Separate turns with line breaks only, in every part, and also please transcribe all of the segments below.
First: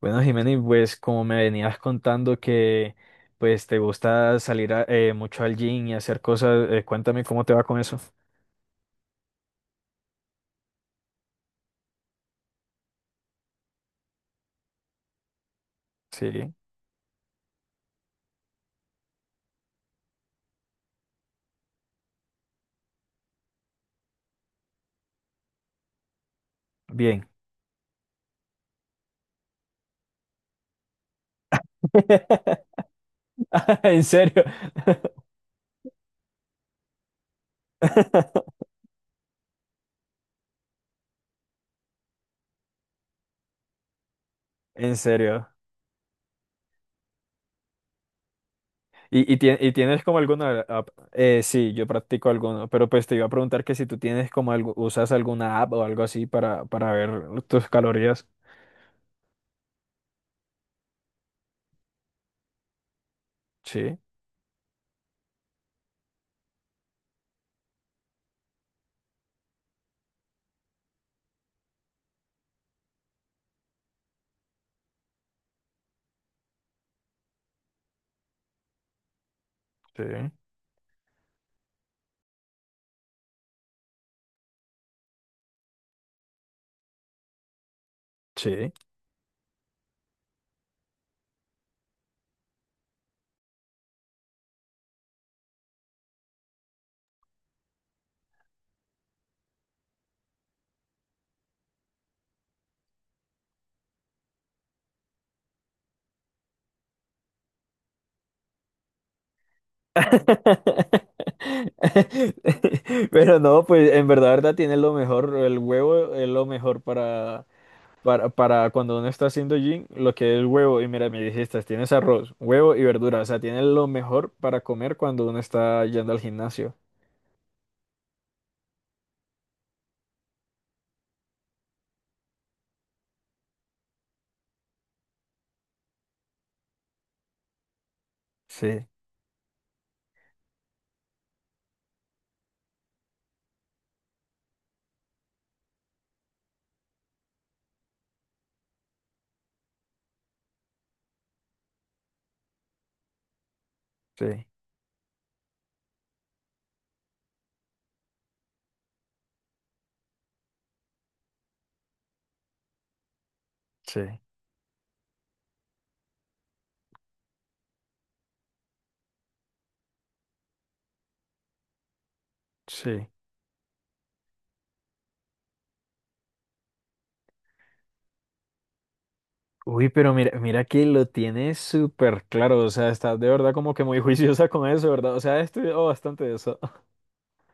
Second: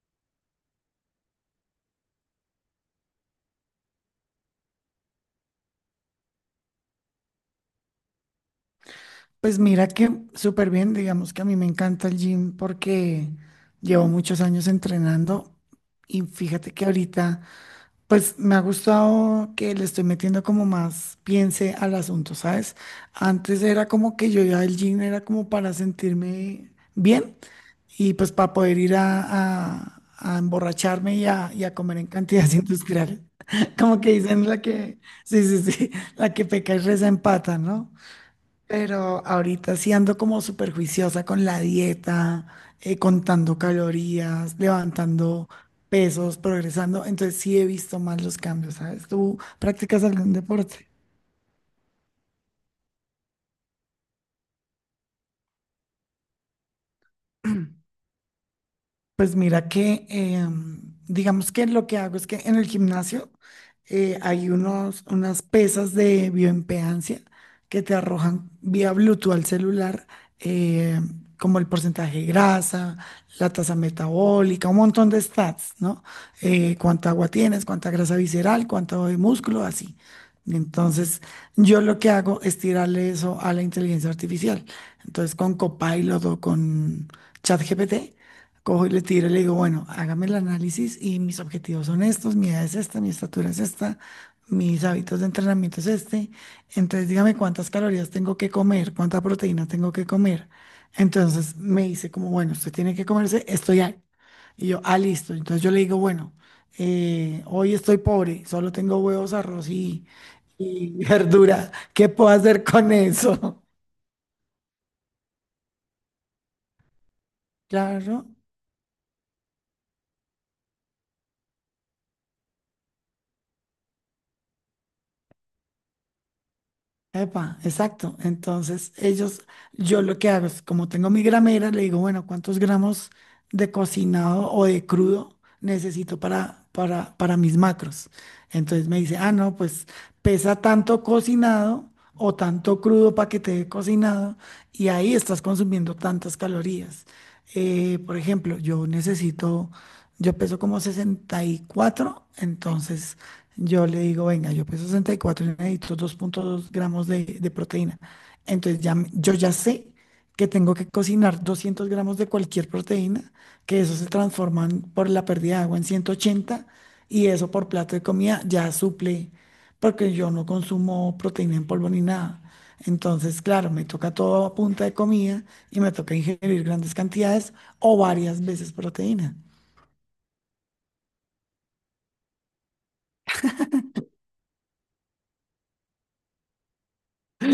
Bueno, Jimena, pues como me venías contando que pues te gusta salir mucho al gym y hacer cosas, cuéntame cómo te va con eso.
Pues mira que súper bien, digamos que a mí me encanta el gym porque llevo muchos años entrenando y
Sí,
fíjate que ahorita pues me ha gustado que le estoy metiendo como más piense al asunto, ¿sabes? Antes era como que yo ya el gym era como para sentirme
bien.
bien y pues para poder ir a emborracharme y a comer en cantidades industriales. Como
En
que
serio.
dicen la que, sí, sí, sí, la que peca y reza empata, ¿no? Pero ahorita sí ando como súper juiciosa con la dieta, contando calorías,
En serio.
levantando pesos, progresando. Entonces sí he visto más los cambios, ¿sabes?
¿Y, y,
¿Tú
tie- y tienes
practicas
como
algún
alguna
deporte?
app? Sí, yo practico alguno, pero pues te iba a preguntar que si tú tienes como algo, usas alguna app o algo así para ver tus calorías.
Pues mira que, digamos que lo que hago es que en el gimnasio
Sí,
hay unas pesas de bioimpedancia que te arrojan vía Bluetooth al celular, eh, como el porcentaje de grasa, la tasa metabólica, un montón de stats, ¿no? Cuánta agua tienes, cuánta grasa visceral, cuánto de músculo, así.
sí,
Entonces, yo lo que hago es tirarle eso a la inteligencia artificial. Entonces, con Copilot o con ChatGPT
sí.
cojo y le tiro y le digo, bueno, hágame el análisis y mis objetivos son estos, mi edad es esta, mi estatura es esta, mis hábitos de entrenamiento es este. Entonces dígame cuántas calorías tengo que comer, cuánta proteína tengo que comer. Entonces me dice como, bueno, usted tiene que comerse esto ya. Y yo, ah, listo. Entonces yo le digo, bueno, hoy estoy pobre, solo tengo huevos, arroz y verdura. ¿Qué puedo hacer con
Pero
eso?
no, pues en verdad, verdad tiene lo mejor, el huevo es lo mejor
Claro.
para cuando uno está haciendo gym, lo que es el huevo, y mira, me dijiste, tienes arroz, huevo y verdura, o sea, tiene lo mejor para comer cuando uno está yendo al gimnasio.
Epa, exacto. Entonces, ellos, yo lo que hago es, como tengo mi gramera, le digo, bueno, ¿cuántos gramos de cocinado o de crudo necesito para mis macros?
Sí,
Entonces me dice, ah, no, pues pesa tanto cocinado o tanto crudo para que te dé cocinado y ahí estás consumiendo tantas calorías. Por ejemplo, yo necesito, yo peso como sesenta y cuatro, entonces yo le digo,
sí,
venga, yo peso 64 y cuatro y necesito 2.2 gramos de proteína. Entonces ya, yo ya sé que tengo que cocinar 200 gramos de cualquier proteína, que eso
sí,
se transforman por la pérdida de agua en 180, y eso por plato de comida ya suple, porque yo no consumo proteína en polvo ni nada.
sí.
Entonces, claro, me toca todo a punta de comida y me toca ingerir grandes cantidades o varias veces proteína.
Uy, pero mira, mira que lo tienes súper claro, o sea, estás de verdad como que muy juiciosa con eso, ¿verdad? O sea, he estudiado bastante de eso.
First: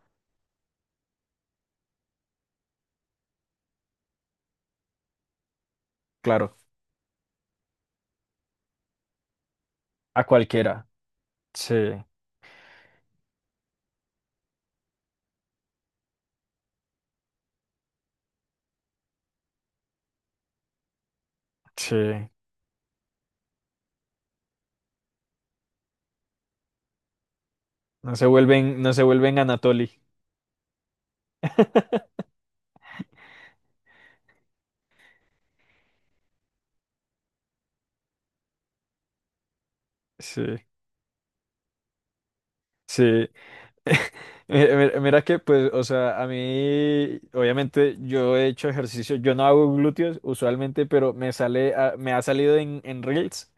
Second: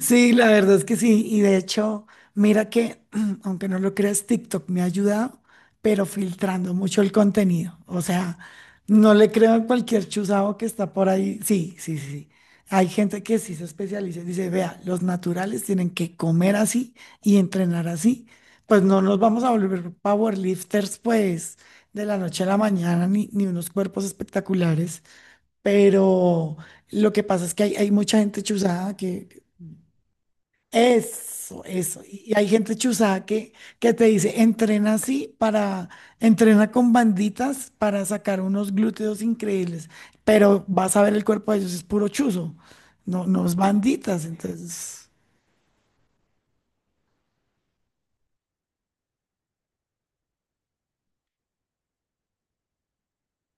Sí, la verdad es que sí. Y de hecho, mira que, aunque no lo creas, TikTok me ha ayudado, pero
Claro,
filtrando mucho el contenido. O sea, no le creo a cualquier
a
chuzado que
cualquiera.
está por ahí.
Sí,
Sí, sí, sí. Sí. Hay gente que sí se especializa y dice, vea, los naturales tienen que comer así y entrenar así. Pues no nos vamos a volver powerlifters, pues, de la
sí.
noche a la mañana, ni, ni unos cuerpos espectaculares. Pero lo que pasa es que hay
No
mucha
se
gente
vuelven, no
chuzada
se
que
vuelven Anatoly.
eso, eso. Y hay gente chuzada que te dice, entrena así para, entrena con banditas para sacar unos glúteos increíbles,
Sí,
pero vas a ver el cuerpo de ellos, es puro chuzo, no,
sí.
no es banditas,
Mira,
entonces.
mira- mira que, pues, o sea, a mí, obviamente, yo he hecho ejercicio, yo no hago glúteos usualmente, pero me ha salido en Reels,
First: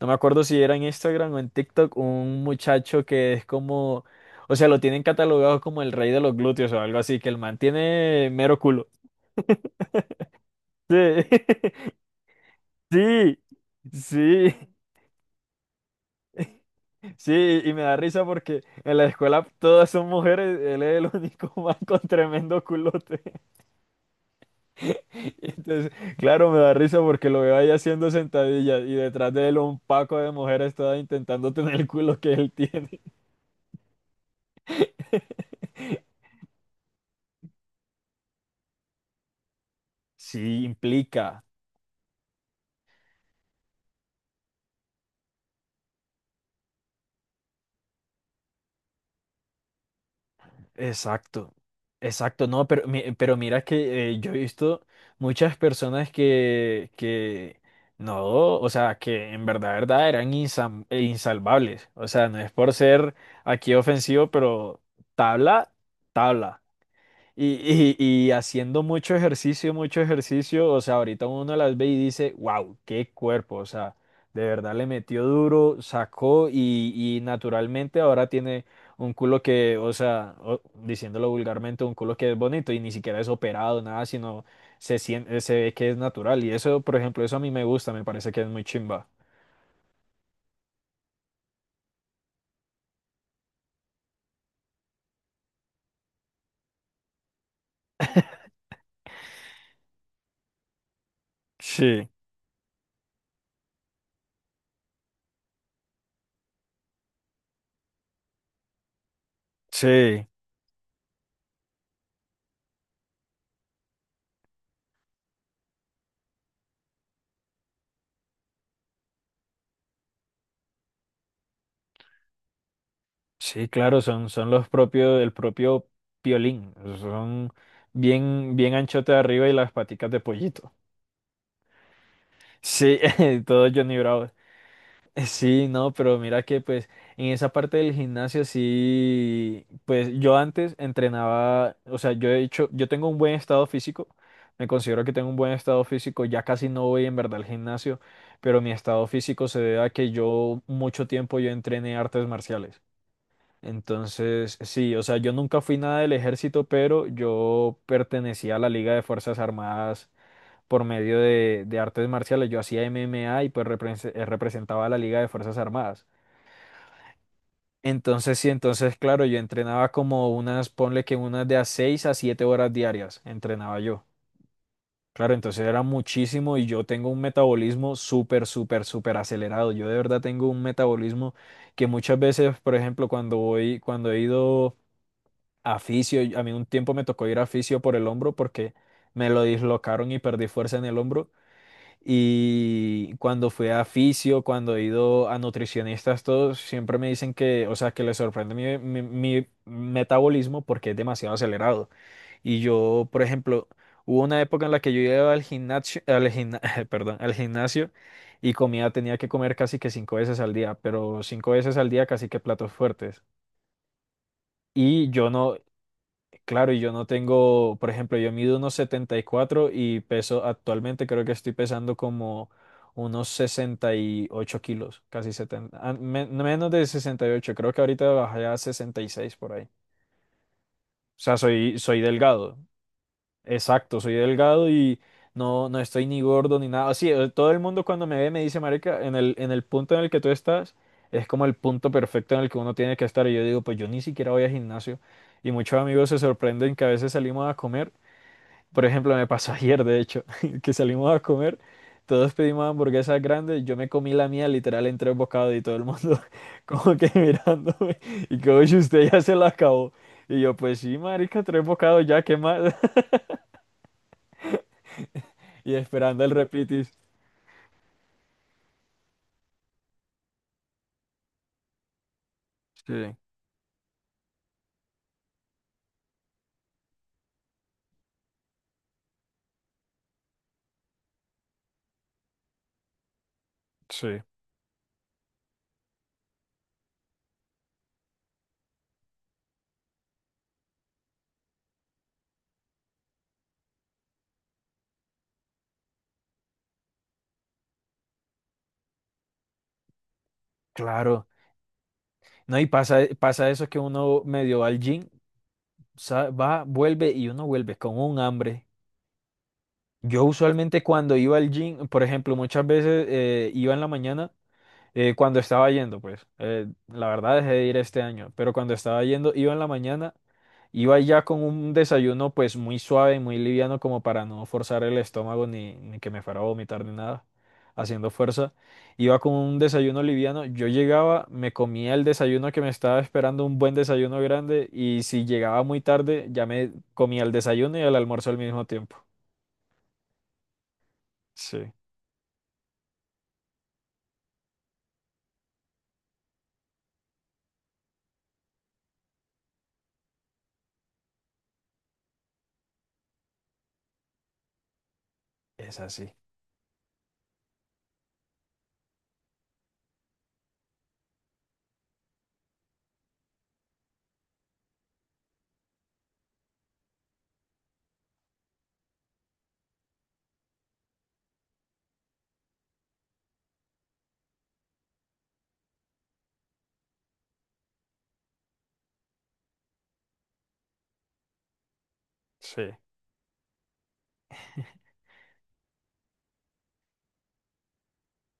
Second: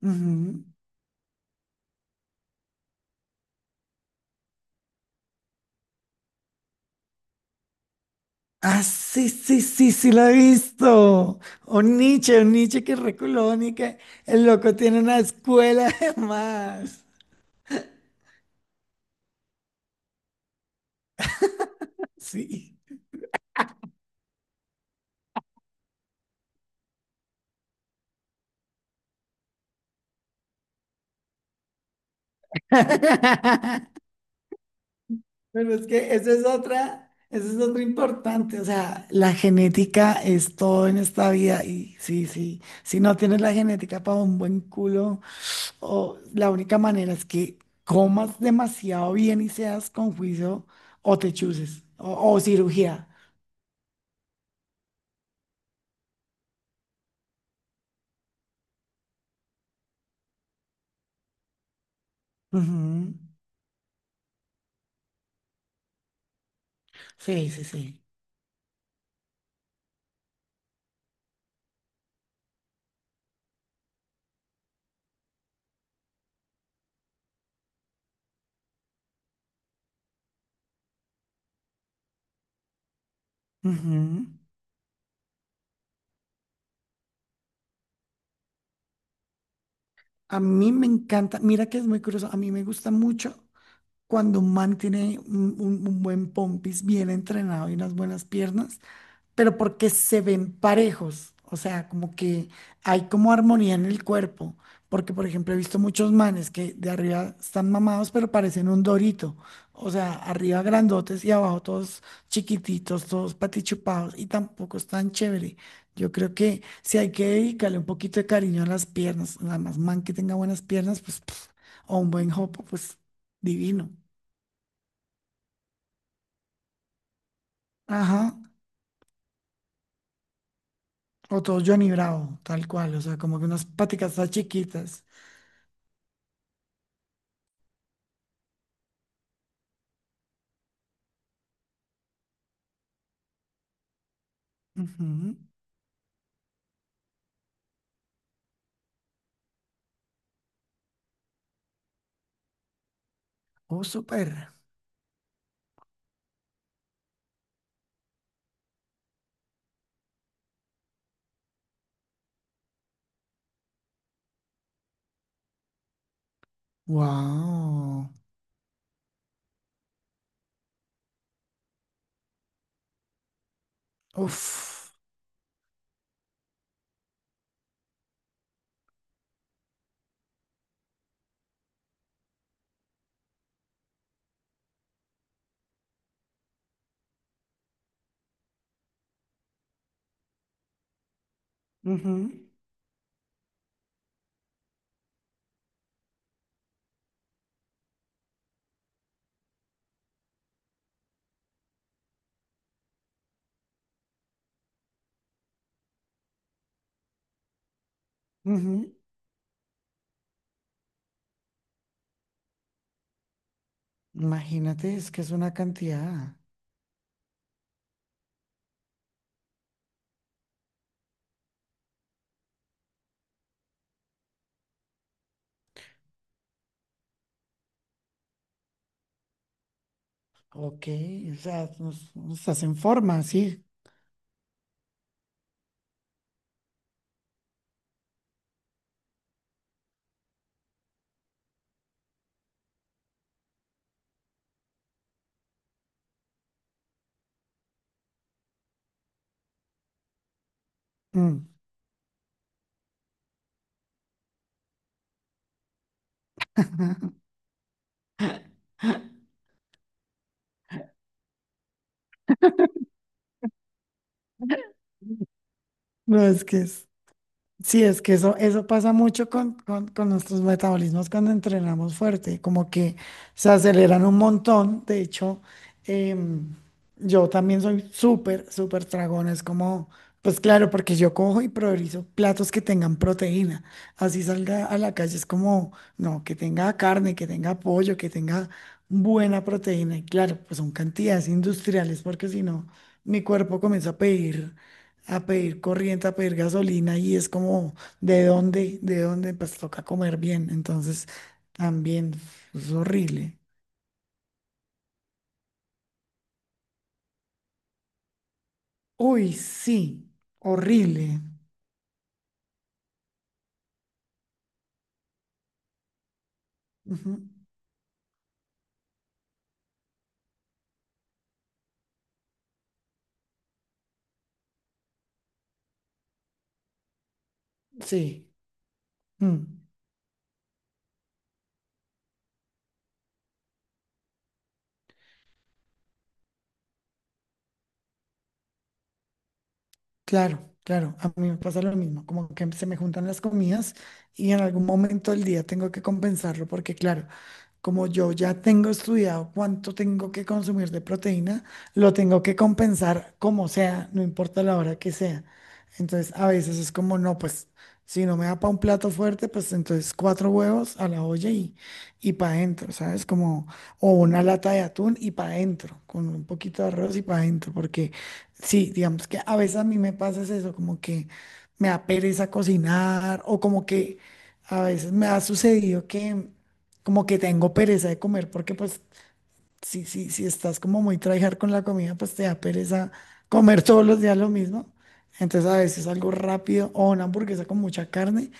no me acuerdo si
Ujú.
era en Instagram o en TikTok, un muchacho que es como, o sea, lo tienen catalogado como el rey de los glúteos o algo así, que el man tiene mero
Ah,
culo.
sí, sí, sí, sí, lo he
Sí,
visto. Un Nietzsche que es
sí,
reculón y que el
sí.
loco tiene una escuela además.
Sí, y me da risa porque en la escuela todas son mujeres, él es el único man con tremendo
Sí.
culote. Y entonces, claro, me da risa porque lo veo ahí haciendo sentadillas y detrás de él un paco de mujeres todas intentando tener el culo que él tiene.
Pero es que esa es otra importante, o sea, la genética es
Sí,
todo en esta
implica.
vida y sí, sí, si no tienes la genética para un buen culo, o la única manera es que comas demasiado bien y seas con juicio o te
Exacto,
chuses o
exacto, no, pero,
cirugía.
pero mira que yo he visto muchas personas que no, o sea, que en verdad, verdad eran insalvables, o sea, no es por
Ujú.
ser aquí ofensivo, pero tabla, tabla.
Sí, sí,
Y,
sí.
y, y haciendo mucho ejercicio, o sea, ahorita uno las ve y dice, wow, qué cuerpo, o sea, de verdad le metió duro, sacó y naturalmente ahora tiene un culo que, o sea, diciéndolo vulgarmente, un culo que es bonito y ni siquiera es operado, nada,
Ujú.
sino se siente, se ve que es natural. Y eso, por ejemplo, eso a mí me gusta, me parece que es muy chimba.
A mí me encanta, mira que es muy curioso, a mí me gusta mucho cuando un man tiene un, un buen pompis bien entrenado y unas buenas piernas. Pero porque se ven parejos, o sea,
Sí,
como que hay como armonía en el cuerpo, porque por ejemplo he visto muchos manes que de arriba están mamados, pero parecen un dorito, o sea,
sí.
arriba grandotes y abajo todos chiquititos, todos patichupados y tampoco es tan chévere. Yo creo que si hay que dedicarle un poquito de cariño a las piernas, nada más man que tenga buenas piernas, pues, pf, o un buen jopo, pues
Sí,
divino.
claro, son, son los propios, el propio piolín. Son
Ajá.
bien, bien anchote de arriba y las paticas de pollito.
O todo Johnny Bravo, tal cual,
Sí,
o sea, como que unas
todo Johnny
patitas tan
Bravo.
chiquitas.
Sí, no, pero mira que pues en esa parte del gimnasio sí, pues yo antes entrenaba, o sea, yo he hecho, yo tengo un buen estado físico, me considero que tengo un
Ujú.
buen estado físico, ya casi no voy en verdad al gimnasio, pero mi estado físico se debe a que yo mucho tiempo yo entrené artes marciales.
Oh, súper.
Entonces, sí, o sea, yo nunca fui nada del ejército, pero yo pertenecía a la Liga de Fuerzas Armadas por medio de artes marciales. Yo hacía MMA y pues representaba a la Liga de Fuerzas Armadas.
Wow.
Entonces, sí, entonces, claro, yo entrenaba como unas, ponle que unas de a 6 a 7 horas diarias, entrenaba yo.
Uf.
Claro, entonces era muchísimo y yo tengo un metabolismo súper, súper, súper acelerado. Yo de verdad tengo un metabolismo que muchas veces, por ejemplo, cuando voy, cuando he ido a fisio, a mí un tiempo me tocó ir a fisio por el hombro porque me lo dislocaron y perdí fuerza en el hombro.
Ujú,
Y cuando fui a fisio, cuando he ido a nutricionistas, todos siempre me dicen que, o sea, que les sorprende mi metabolismo porque es demasiado acelerado. Y yo, por ejemplo, hubo una época en la que yo iba al gimnasio, al gimna- perdón, al gimnasio y comía,
ujú.
tenía que comer casi que cinco veces al día, pero cinco veces al día casi que platos fuertes.
Imagínate,
Y
es que
yo
es una
no.
cantidad.
Claro, y yo no tengo, por ejemplo, yo mido unos setenta y cuatro y peso actualmente, creo que estoy pesando como unos 68 kilos, casi setenta, ah, menos de 68. Creo que ahorita bajé a 66 por ahí. O
Ok, o
sea,
sea,
soy, soy
nos, nos
delgado,
estás forma, sí.
exacto, soy delgado y no, no estoy ni gordo ni nada. Así, todo el mundo cuando me ve me dice, marica, en el punto en el que tú estás, es como el punto perfecto en el que uno tiene que estar. Y yo digo, pues yo ni siquiera voy al gimnasio. Y muchos amigos se sorprenden que a veces salimos a comer. Por ejemplo, me pasó ayer, de hecho, que salimos a
Mm.
comer, todos pedimos hamburguesas grandes, yo me comí la mía literal en tres bocados y todo el mundo como que mirándome y como si usted ya se la acabó. Y yo, pues sí, marica, tres bocados ya, ¿qué más? Y
No,
esperando el
es que es.
repitis.
Sí, es que eso pasa mucho con nuestros metabolismos cuando entrenamos fuerte, como
Sí,
que se aceleran un montón. De hecho, em, yo también soy súper, súper tragón. Es como, pues claro, porque yo cojo y priorizo platos que tengan proteína.
sí,
Así salga a la calle, es como, no, que tenga carne, que tenga pollo, que tenga buena proteína. Y claro, pues son cantidades industriales, porque si no, mi cuerpo comienza a pedir corriente, a pedir gasolina y es como, ¿de dónde? ¿De dónde? Pues toca comer bien. Entonces,
claro.
también
No, y
es
pasa,
horrible.
pasa eso que uno medio va al gym, vuelve y uno vuelve con un hambre.
Uy, sí,
Yo usualmente cuando
horrible.
iba al gym, por ejemplo, muchas veces iba en la mañana. Cuando estaba yendo, pues, la
Ujú.
verdad dejé de ir este año, pero cuando estaba yendo, iba en la mañana, iba ya con un desayuno pues muy suave, muy liviano, como para no forzar el estómago ni, ni que me fuera a vomitar ni nada, haciendo
Sí.
fuerza. Iba con un
Mm.
desayuno liviano, yo llegaba, me comía el desayuno que me estaba esperando, un buen desayuno grande, y si llegaba muy tarde, ya me comía el desayuno y el almuerzo al mismo tiempo.
Claro, claro, a mí me pasa
Sí,
lo mismo, como que se me juntan las comidas y en algún momento del día tengo que compensarlo porque claro, como yo ya tengo estudiado cuánto tengo que consumir de proteína, lo tengo que compensar como sea, no importa la hora que sea.
es así.
Entonces, a veces es como, no, pues si no me da para un plato fuerte, pues entonces 4 huevos a la olla y para adentro, ¿sabes? Como, o una lata de atún y para adentro, con un poquito de arroz y para adentro, porque sí, digamos que a veces a mí me pasa es eso, como que me da pereza cocinar, o como que a veces me ha sucedido que como que tengo pereza de comer, porque pues si estás como muy tryhard con la comida, pues te da
Sí.
pereza comer todos los días lo mismo. Entonces a veces algo rápido o una hamburguesa con mucha carne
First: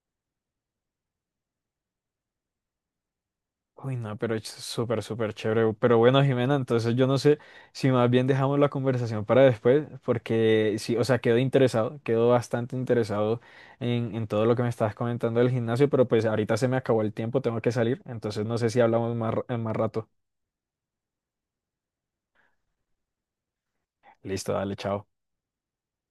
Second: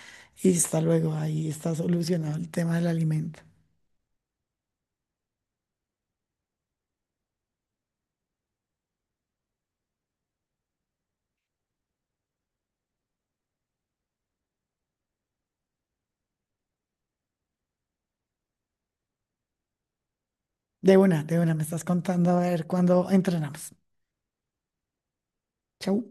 y hasta luego, ahí está solucionado el tema del alimento.
Uy, no, pero es súper, súper chévere. Pero bueno, Jimena, entonces yo no sé si más bien dejamos la conversación para después, porque sí, o sea, quedo interesado, quedo bastante interesado en todo lo que me estabas comentando del gimnasio, pero pues ahorita se me acabó el tiempo, tengo que salir, entonces no sé si hablamos más, en más rato.
De una, me estás contando a ver cuándo entrenamos.
Listo, dale, chao.
Chau.